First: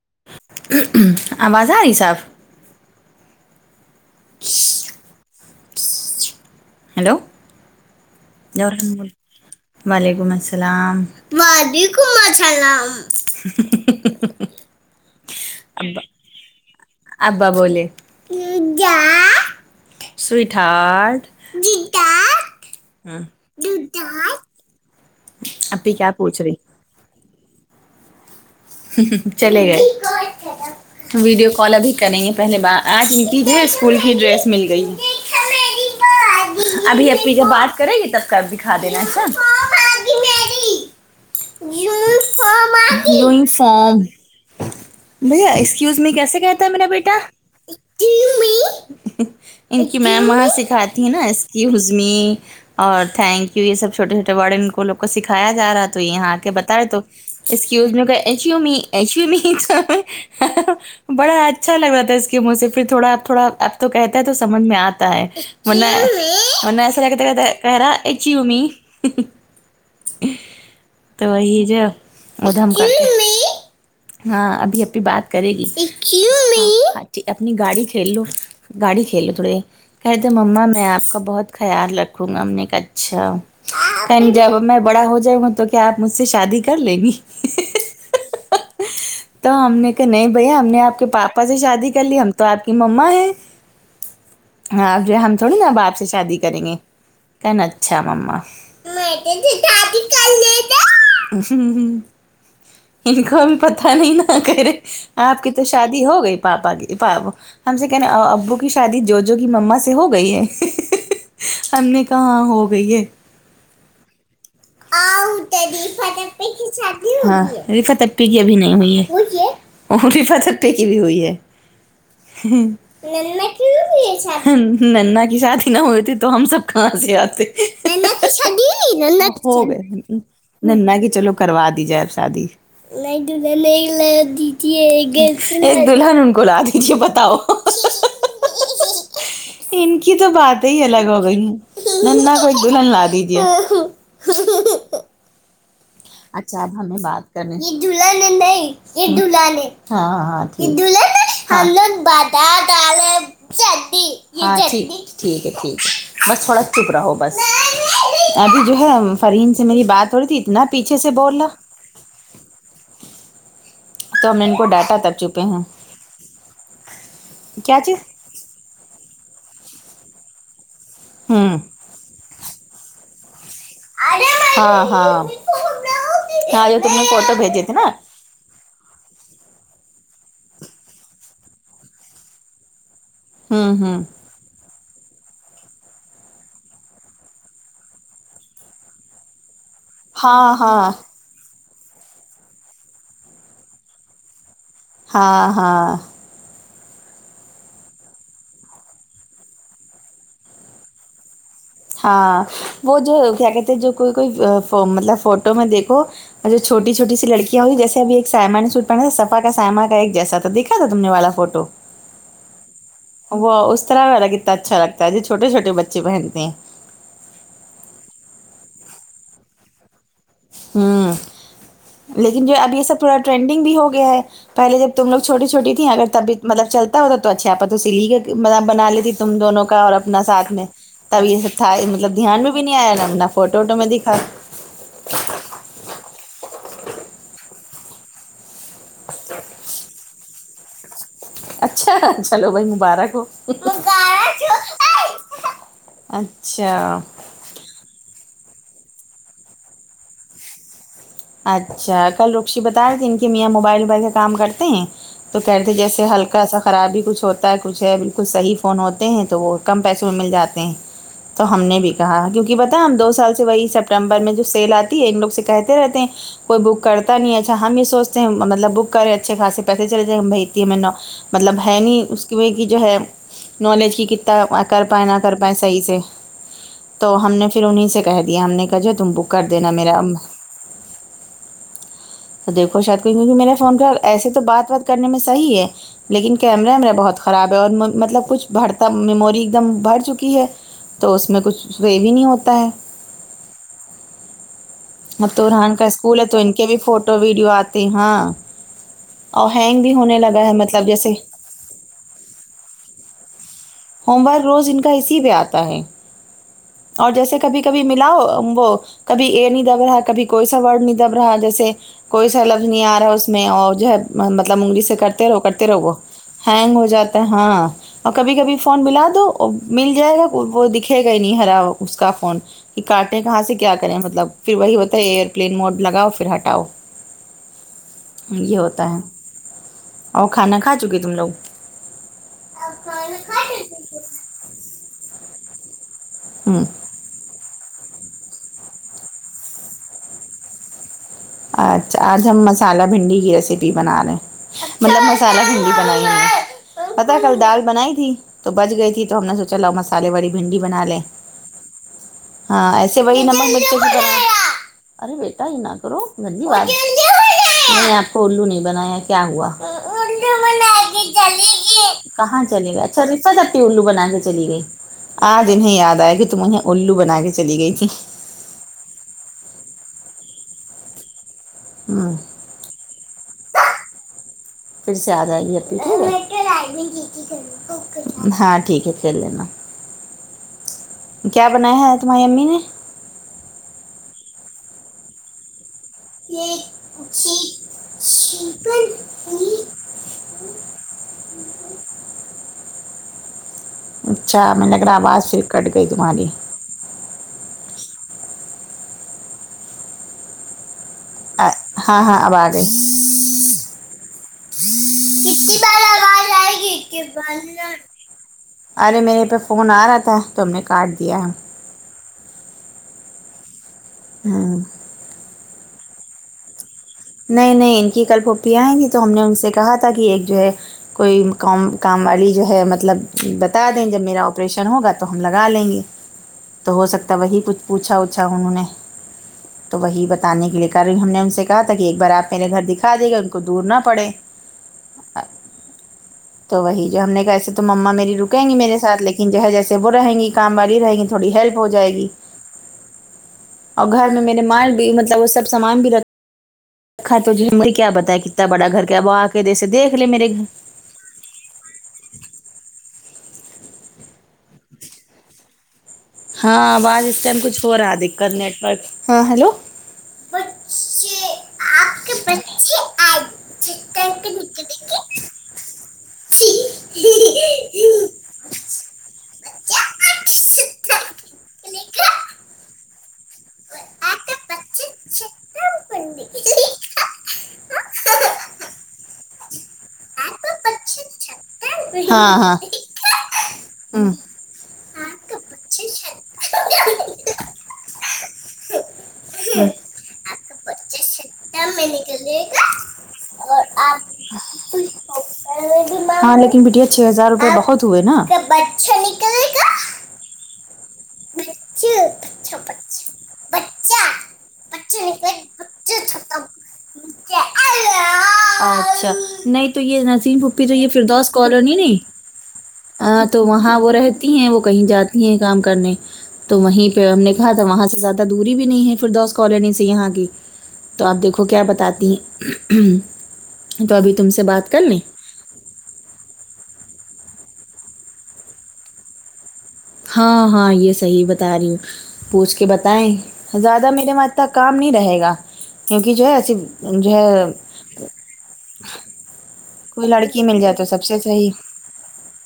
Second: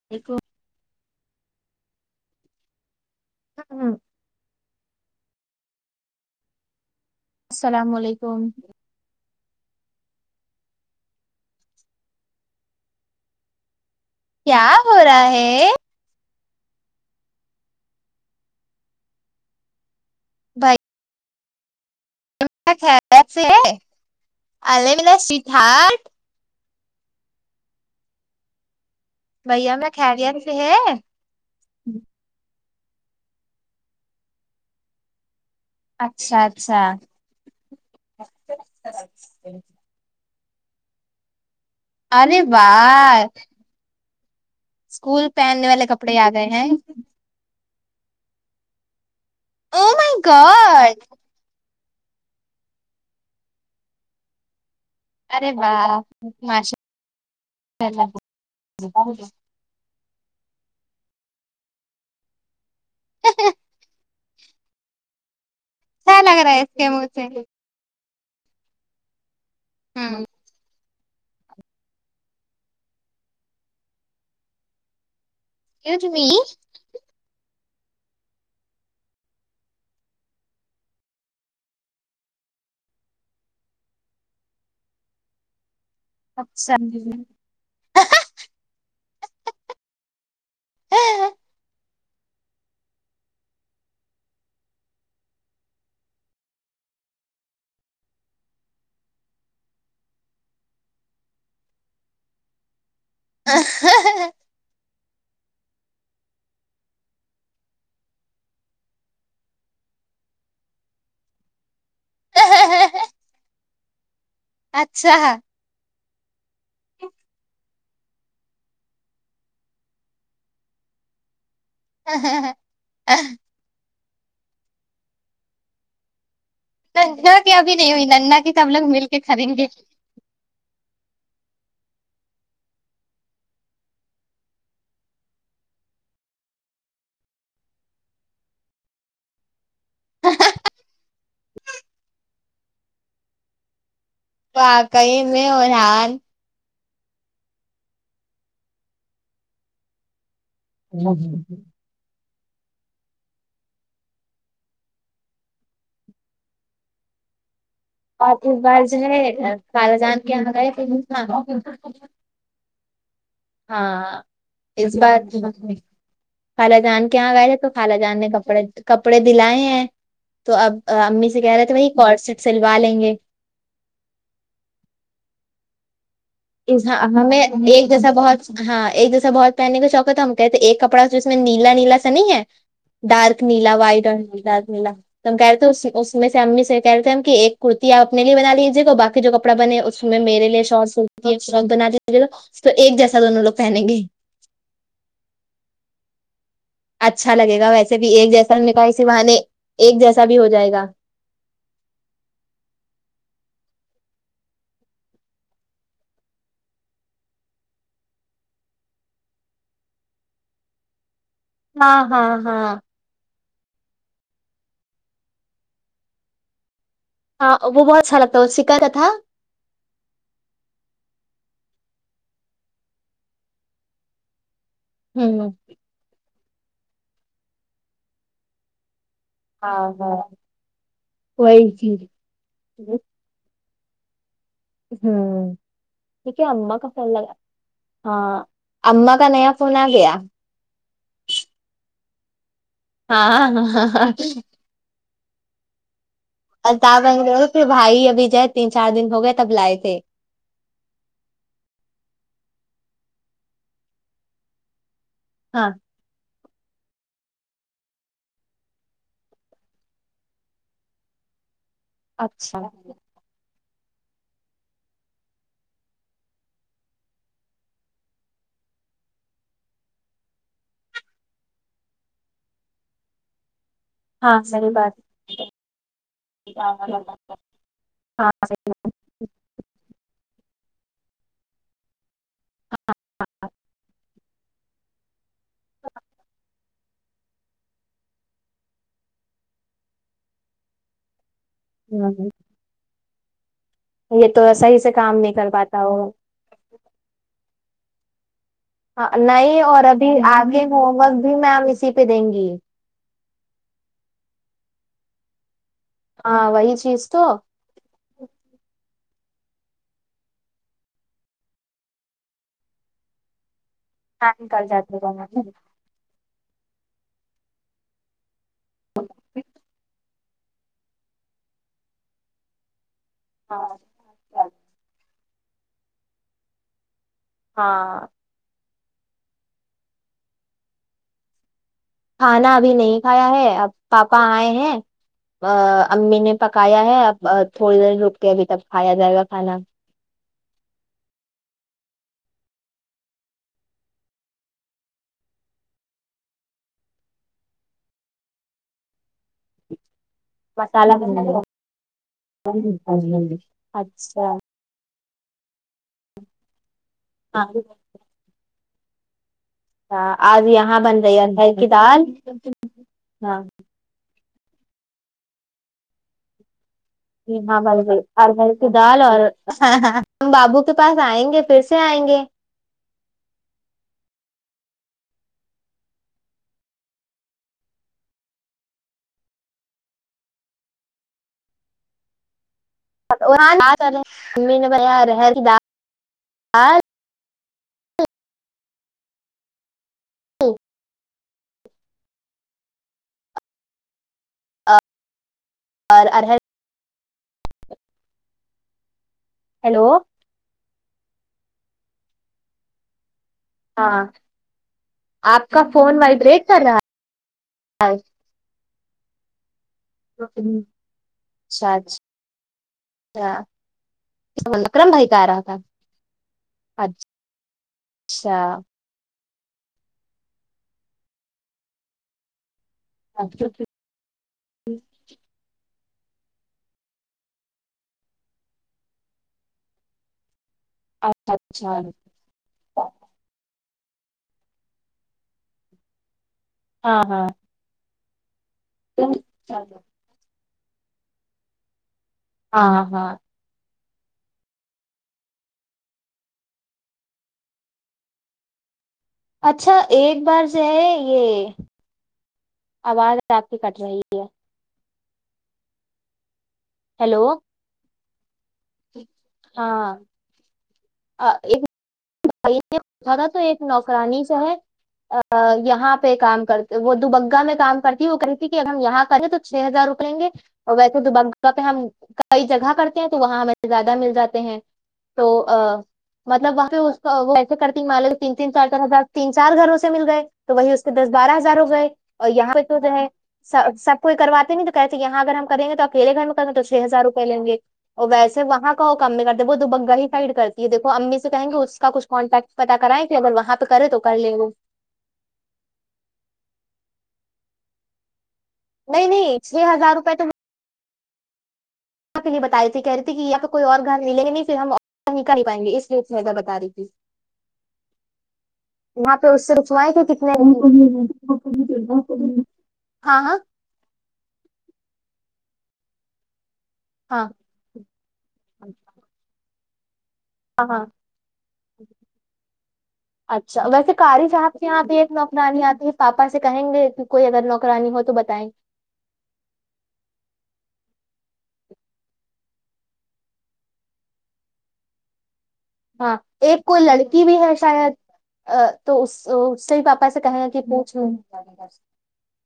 [inaudible] آواز آ رہی صاف ہاں ہاں ہیلو السلام علیکم وعلیکم السلام [unintelligible] کیا ہو رہا ہے ابا بولے سویٹ بھیا ہارٹ خیریت سے ہے الے ملا سویٹ ہارٹ [unintelligible] ہم ہم بھیا میں خیریت سے ہے ویڈیو کال ا بھیھی کریں گے پہلے بار آج ان کی جو ہے اسکول کی ڈریس مل گئی ہے اچھا اچھا پھر جب بات کرے گی تب کا تب دکھا دینا اچھا ارے واہ یونی فارم اسکول بھیا پہننے والے ایکسکیوز میں کپڑے آ کیسے گئے ہیں کہتا میرا بیٹا ان او کی مائی میم وہاں سکھاتی گاڈ ہے نا اس ایکسکیوز می اور تھینک یو یہ سب چھوٹے چھوٹے ورڈ ان کو لوگوں کو ارے سکھایا جا رہا تھا واہ یہاں آ کے بتا ماشاء رہے تو ایکسکیوز می اللہ ایچ یو ایچ یو م بڑا اچھا لگ رہا تھا اس کی منہ سے پھر تھوڑا آپ تھوڑا اچھا آپ تو کہتے تو سمجھ میں آتا ہے لگ رہا ہے اس ورنہ کے منہ ایسا لگتا سے ہے کہرا اچی ہومی ہمم تو وہی جو ادھم گ اچی اممی کے ہاں ابھی ابھی بات کرے گی ایکسکیوز می کیوں نہیں اپنی گاڑی کھیلو گاڑی کھیل لو تھوڑے کہہتے مما میں آپ کا بہت خیال رکھوں گا ہم نے کا اچھا جب میں بڑا ہو جاؤں گا تو کیا آپ مجھ سے شادی کر لیں گی تو ہم نے کہ نہیں بھیا ہم نے آپ کے پاپا سے شادی کر لی ہم تو آپ کی مما ہے ہاں جو ہم تھوڑی نا اب آپ سے شادی کریں گے کہن اچھا ممما ہ ہ ان کو بھی پتہ نہیں نہ کرے آپ کی تو شادی ہو گئی پاپا کی پاپ ہم سے کہنے ابو کی شادی جو جو کی مما سے ہو گئی ہے ہم نے کہاں ہو گئی ہے اچھا رففت آپپی کی شادی ہوگیی ہاں رفت آپپی کی ابھی نہیں ہوئی ہے ہوئی ہے اری پترٹٹییکی بھی ہوئی ہے اچھا ننا کی بھی ہوئی ہے شادی ننا کی شادی نہ ہوئی تھی تو ہم سب کہا سے نندا آتے کی ابھی نہیں ہوئی ننا کی نندا شادی سب لوگ ہوئی مل کے ننا کی کریں شادی ہو گے گی ننا کہ چلو کروا دی جائے شادی ل دلہن نہیں لا دی تے دلہن ان کو لا دی تے بتاؤ [unintelligible] ان کی تو بات ہی الگ ہو گئی ننا کو ایک دلہن لا دی دیا واقعی میں ارہان اچھا اب ہمیں بات کر یہ دلہن ہے نیی یہ دلہن ہے ہاں ہاں یہ دلہن ہے ہم لوگ بات [unintelligible] دالی ٹھیک ہے ٹھیک ہے بس تھوڑا چپ رہو گ بس اور اس ابھی جو بار ہے فریم سے میری خالہ بات جان ہو رہی کے تھی یہاں اتنا گئے پیچھے سے بول رہا تھے ہاں تو ہم نے ان کو اس ڈانٹا تب بات کی چپے ہیں خال جان کے یہاں گئے تھے تو کیا خالا چیز جان نے کپڑے کپڑے دلائے ہیں تو اب امی سے کہہ ہوں رہے تھے وہی کورڈ سیٹ سلوا لیں گے ہاں ہاں ہاں جو تم نے اں فوٹو بھیجے ہمیں تھے نا ایک جیسا بہت ہاں ایک جیسا بہت پہننے کا شوق ہم کہتے ایک کپڑا جو اس میں نیلا نیلا سا نہیں ہے ڈارک نیلا ہوں ہوں وائٹ اور ڈارک نیلا تو ہم کہ رہتے ہیں اس میں سے امی سے کہ رہتے ہیں ہم کہ ایک کررتی آپ اپنے لیے بنا لیجیے گا باقی جو کپڑا بنے اس میں میرے ہاں لیے ہاں شوس ہوتی شارق بناتےو ایک جیسا دونوں لو پہنیں گے ہاں ہاں اچھا لگے گا ویسے بھی ایک جیسا ہم نے کہا اسی بہانے نے ایک جیسا بھی ہو جائے گا ہاں وہ جو کیا کہتے جو کوئی کوئی مطلب فوٹو میں دیکھو اور جو چھوٹی چھوٹی سی لڑکیاں ہوئی جیسے ابھی سیما نے سوٹ پہنا تھا سفا کا سائما کا ایک جیسا تھا دیکا کیا تھا تم نے والا فوٹو ہاں ہاں ہاں وہ اس طرح الگ کتنا اچھا لگتا ہے جو چھوٹے چھوے بچے پہنتے ہیں ہاں وہ بہت اچھا لگتا ہے سکھا تھا ہوں لیکن جو اب یہ سب پورا ٹرینڈنگ بھی ہو گیا ہے پہلے جب تو لوگ چوٹی ہوں چھوٹی تھی اگر تب ہی طلب چلتا ہو تو اچھاپ تو سلی ہی ہوتی مطلب بنا لیتی تم دونوں ہاں کا اور ہاں اپنا ساتھ میں تب یہ سب وہی تھا چیز مطلب دھیان میں بھی نہیں آیا نانا فوٹو وٹو میں دیکھا ہ ٹھیک ہے اما کا فون لگا ہاں امما کا نیا فون آگیا اچھا چلو بھائی مبارک ہو ہاں ہاں ہاں اچھا التا بن پھر بھائی اب جائے تین چار دن ہو گئے تب لائے تھے اچھا کل رکشی بتا رہ کہ ان کی میاں موبائل ووبائل سے کام کرتے ہیں تو ہاں کہتے جیسے ہلکا سا خرابی کچھ ہوتا ہے کچھ ہے بالکل صحیح فون ہوتے ہیں تو وہ کم پیسوں میں مل جاتے ہیں تو ہم نے بھی کہا کیونک کہ اچھا بتا ہم دو سال سے وہی سیپٹمبر میں جو سیل آتی ہے ان لوگ سے کہتے رہتے ہیں کوئی بک کرتا نہیں ہے اچھا ہم یہ سوچتے ہیں مطلب بک کرے ہیں اچھے پیسے چلے جے ہم بھیجتی ہے ہم میں نو مطلب ہے نہیں اس کی جو ہے نالج کی ہاں کتا صحیح کر بات پائےیں نہ کر پائیں صحیح سے تو ہم نے پھر انہیں سے کہہ ہاں دیا ہم نے کہ جو تم بک کر دینا میرا تو دیکھو شاید کو کیونکہ میرے فون کا ایسے تو بات بات کرنے میں صحی ہے لیکن کیمرا میرا بہت خراب ہے اور مطلب کچھ بھرتا میموری ایک دم بڑھ چکی ہے تو اس میں کچھ اس وہ یہ بھی نہیں ہوتا ہے یہ تو ایا ہی س تووران کا اسکول ہے تو ان کے بھی فوٹو ویڈیو آتے ہاں نہیں ہینگ اور بھی ابھی ہونے لگا ہے آگے مطلب ہوم جیسے ورک بھی میم اسی پہ دیں گی ہوم ورک روز ان کا اسی پہ آتا ہے ہاں وہی چیز اور تو جیسے کبھی کبھی ملاؤ وہ کبھی اے نہیں دب رہا کبھی کوئی سا ورڈ نہیں دب رہا جیسے کوئی سرلبظ نہیں آ رہا ہے اس میں اور جو ہے ہینگ مطلب کر انگلی سے جاتے کرتے رہو کرتے رہو ہینگ ہو جاتا ہے ہاں اور کبھی کبھی فون ملا دو مل جائے گا وہ دکھے گئے نہیں ہرا اس کا فون کہ کاٹیں کہاں سے کیا کریں مطلب پھر وہی ہوتا ہے ایئر پلین موڈ لگاؤ پھر ہٹاؤ ہاں یہ ہوتا ہے اور کھانا کھا چکے تم لوگ کھانا ابھی نہیں کھایا ہے اب پاپا آئے ہیں امی نے ہوں پکایا ہے اب تھوڑی دیر رک کے ابھی تک کھایا جائے گا کھانا اچھا آج ہم مسالہ بھنڈی کی ریسیپی بنا رہے ہیں مطلب مسالہ ہندی بنائی نے پتا کل دال بنائی تھی تو بچ گئی تھی تو ہم نے سوچا لاؤ مسالے بی بھنڈی بنا لے مسالہ ہاں ایسے وہی نم اچھا ارے بیٹا ا نہ کرو دھنی واد ہاں نہیں آپ کو الو نہیں بنایا کیا ہوا اچھا آج بنا یہاں بن کے رہی ہے چلے ارہر کی دال گ کہاں چلے گئے اچھا رشہ ہاں جتی الو بنا کے چلی گئی آج انھے دیا کہ تمہیںے الو بن جی ہاں اور دل کی دال اور ہم بابو کے پاس آئیں گے پھر سے سے آئیں ہوں گے پھر سے آ جائے گی اھی ہے ہاں ٹھیک ہے کر لینا کیا بنایا ہے تمہاری امی نے رہ ممی نے [unintelligible] یہ دال اچھی نہیں دو اچھا میں نگر آباد سے کٹ گئی اور تمہاری ارہر ہیلو ہاں ہاں اب آ رہی ہاں آپ کتنی کا بار فون آواز وائبریٹ آئے کر گی رہا کے بند ہے ارے میرے پہ فون آ رہا تھا تو ہم نے کاٹ دیا اچھا اچھا ہوں اکرم بھائی کہ آ رہا تھا اچھا نہیں نہیں ان کی کل پوپیا آئیں گی تو ہم نے ان سے کہا تھا کہ ایک جو ہے کوئی کام کام والی جو ہے مطلب اچھا بتا جب میرا آپریشن ہوگا تو ہم لگا لیں گے تو ہو سکتا وہی کچھ پوچھا اوچھا انہوں نے تو وہی بتانے کے لیے کر رہی ہم نے ان سے کہا اچھا پر آپ میرے گھر دکھا دیے گا ان کو دور نہ پڑے تو وہی جو ہاں ہم نے ہاں کہسے تو مما میری رکیں گی میرے ساتھ لیکن جو جیسے وہ رہیں گی کام والی رہیں گی تھوڑی ہیلپ ہو جائے گی ہاں ہاں اور گھر میں میرے مال بھی مطلب وہ سب سامان بھی رکھ اکھا تو ہم کیا بتا کتنا بڑا گھر کیا ب اچھا ایک بار جو ہے یہ آواز آپ کی کٹ رہی ہے ہاں آواز اس ہیلو ٹائم کچھ ہو رہا ہے دقت نیٹورک ہاں ہیلو ہاں بچے آپ کے بچے ایک تھا آج تو ایک چکر نوکرانی کے جو ہے نیچے دیکھے یہاں پہ کام کر وہ دوبگا میں کام کرتی وہ کر کہ ا ہم یہاں کریں تو چھ ہزار روپ لیں گے اور ویسے دوبہ پہ ہم کئی جگہ کرتے ہیں تو وہاں ہمیں زیادہ مل جاتے ہیں تو ا مطلب وہاں پہ اس کو کرتی تین مالے تین تین چار چار ہزار تین چار گھروں سے مل گئے تو وہی اس کے دس بارہ ہزار ہو گئے اور یہاں پہ تو جو ہے سب کوئی واتے نہیں تو کہتے یہاں اگر ہم کریں گے تو اکیل گھر میں کریں تو چھ ہزار روپئے لیں گے اور ویسے وہاں کا وہ کم میں کرتے وہ دبگا ہی سائڈ کرتی ہے دیکو امی سے کہیں گے اس کا کچھ کانٹیکٹ پتا کرائیں کہ اگر وہاں پہ کرے تو کر لے گو ہاں لیکن بیٹیا چھ ہزار روپے بہت ہوئے نا نہیں نہیں نکلے چھ گا ہزار روپے تو بچے پھر یے بچہ بتائی تھی کہہ رہی بچہ تھی کہ یہاں پہ کوئی اور گھر بچہ ملینگے نہیں پھر ہم بچے اور نہیں نکلے کر ہی پائیں گے اس لیے تو گھر بتا رہی تھی اللہ اچھا یہاں پہ اس سے نہیں تو رکھوائے یہ کہ نسیم پھپھی تو یہ فردوس کالونی نہیں کتنے ہاں تو وہاں وہ رہتی ہیں وہ کہیں جاتی ہیں کام کرنے تو وہیں پہ ہم ہاں نے کہا وہاں سے زیادہ دوری بھی نہیں ہے فردوس کالونی سے یہاں کی ہاں ہاں تو آپ دیکھو کیا بتاتی ہیں اچھا ویسے تو ابھی کاری تم سے صاحب کے بات کر یہاں بھی لیں ایک نا نرانی آتی ہے پاپا سے کہیں گے کہ کوئی اگر نوکرانی ہو تو بتائیں ہاں ہاں یہ صحیح بتا رہی ہوں پوچھ کے بتائیں زیادہ میرے کو اتا کام نہیں رہے گا کیونکہ ہاں جو ہے ایسی ایک کوئی جو ہے لڑکی بھی شاید تو اس اس سے ہی کوئی پاپا سے لڑکی کہیں مل کہ جائے تو سب پچھوں سے صحیح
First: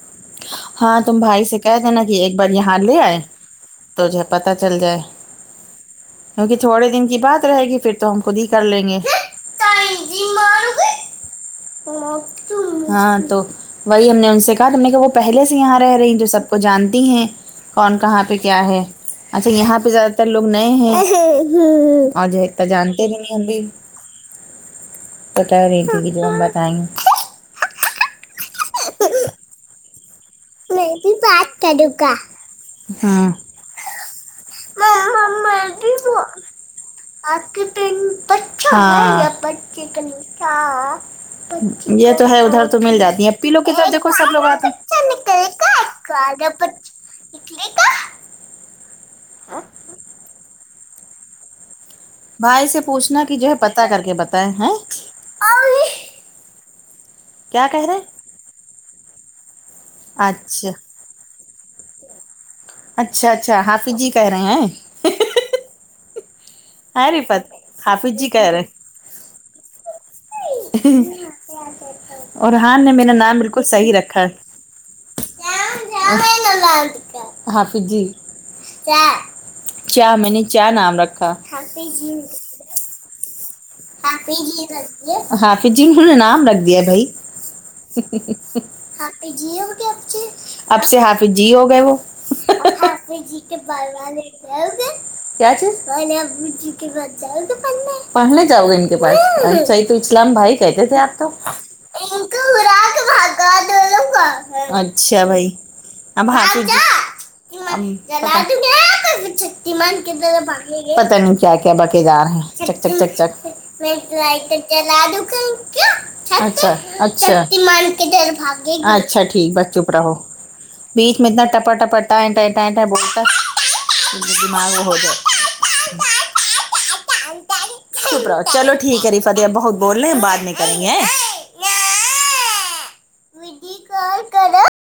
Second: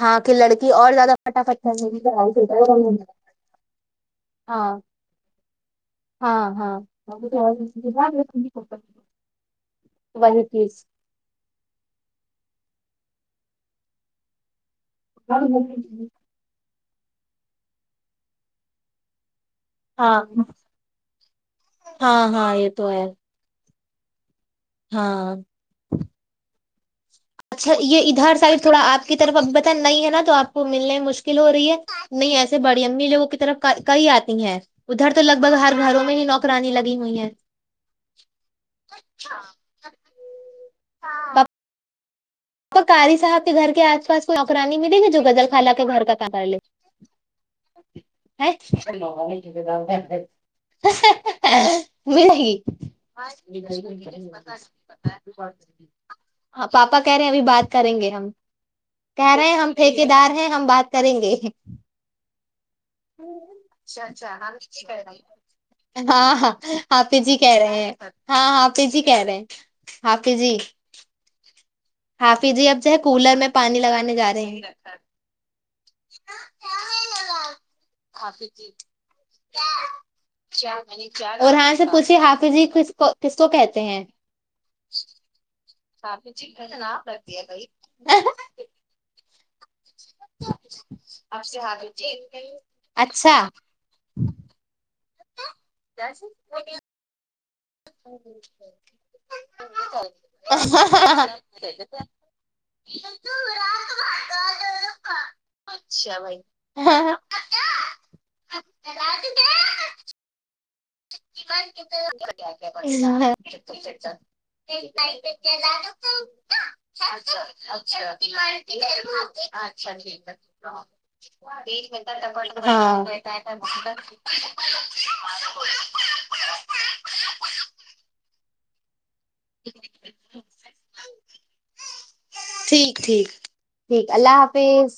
ہاں کہ لڑکی اور ہاں زیادہ تم بھائی سے فٹافٹ کہہ کر لے دینا کہ ایک بار یہاں لے گی آئے تو جو پتا چل جائے ہاں کیونکہ ہاں تھوڑے دن کی بات رہے وہی گی پھر تو ہم خود ہی کر لیں گے وہی پلیز ہاں تو وہی ہم نے ان سے کہا کی تم نے کیا وہ پہلے سے یہاں رہ رہی جو سب کو جانتی ہیں کون کہاں پہ کیا ہے اچھا یہاں پہ زیادہ تر لوگ ہاں نئے ہیں اور ہاں جو ہاں ہے یہ تو جانتے ہی نہیں ہم بھی ہاں بتا رہیتی ہم بتائیں گے اچھا یہ ادھر سائڈ تھوڑا آپ کی طرف اب بتا نہیں ہے نا تو آپ کو میں ملنے بھی مشکل ہو بات رہی ہے کروں گا نہیں ایسے بڑی امی لوگوں ہاں کی طرف کہئی آتی ہیں ادھر تو مما لگ بھگ میں ہر گھروں میں بھی ہی نوکرانی لگی ہوئی ہے آپ کے پینٹ بچہ ہے یا بچے یہ تو ہے گھر تو پاپا مل قاری جاتی ہے صاحب اپی لوگ کے گھر ساتھ آس دیکو پاس سب لوگ آتے ہیں نکلے [unintelligible] [unintelligible] [unintelligible] [unintelligible] بھائی سے پوچھنا کہ جو ہے پتہ کر کے بتائیں ہیں ہاں پاپا کہہ رہے ہیں ابھی کیا بات کہہ رہے کریں گے ہم کہہ رہے ہیں ہم ٹھیکے دار ہیں ہم اچھا بات کریں گے اچھا اچھا حافظ جی کہہ رہے ہیں ہاں ہاں ہے حاپی جی رفت کہہ رہے ہیں حافظ جی ہاں کہہ رہے ہاپی جی کہہ رہے ہیں ہاپی جی اور حافظ جی اب حان جو نے ہے میرا کولر نام میں بالکل پانی صحیی لگانے رکھا جا ہے رہے ہیں [unintelligible] کیا میں نے کیا نام رکھا اور ہاں اس سے پوچھی حافظین حافظ جی کس کو کس کو کہتے ہیں [unintelligible] حافظ جی نام رکھ دیا بھائی اب سے حافظ جی ہو گئے وہ اچھا [unintelligible] ان کے پاس سعید اسلام بھائی کہتے تھے آپ تو اچھا بھائی [unintelligible] پتا ہاں نہیں کیا کیا بکے جا رہے ہیں چک چک چک چک [unintelligible] ٹھیک بس چپ رہو بیچ میں اتنا ٹپا [unintelligible] ٹپا ٹائیں ٹائیں ٹائیں ٹائیں بولتا دماغ وہ ہو [unintelligible] جائے ا چلو ٹھیک ہے ری فتیہ بہت بول رہے ہیں بعات نہیں کرنی ہے ٹھیک ٹھیک ٹھیک کال اللہ کرو حافظ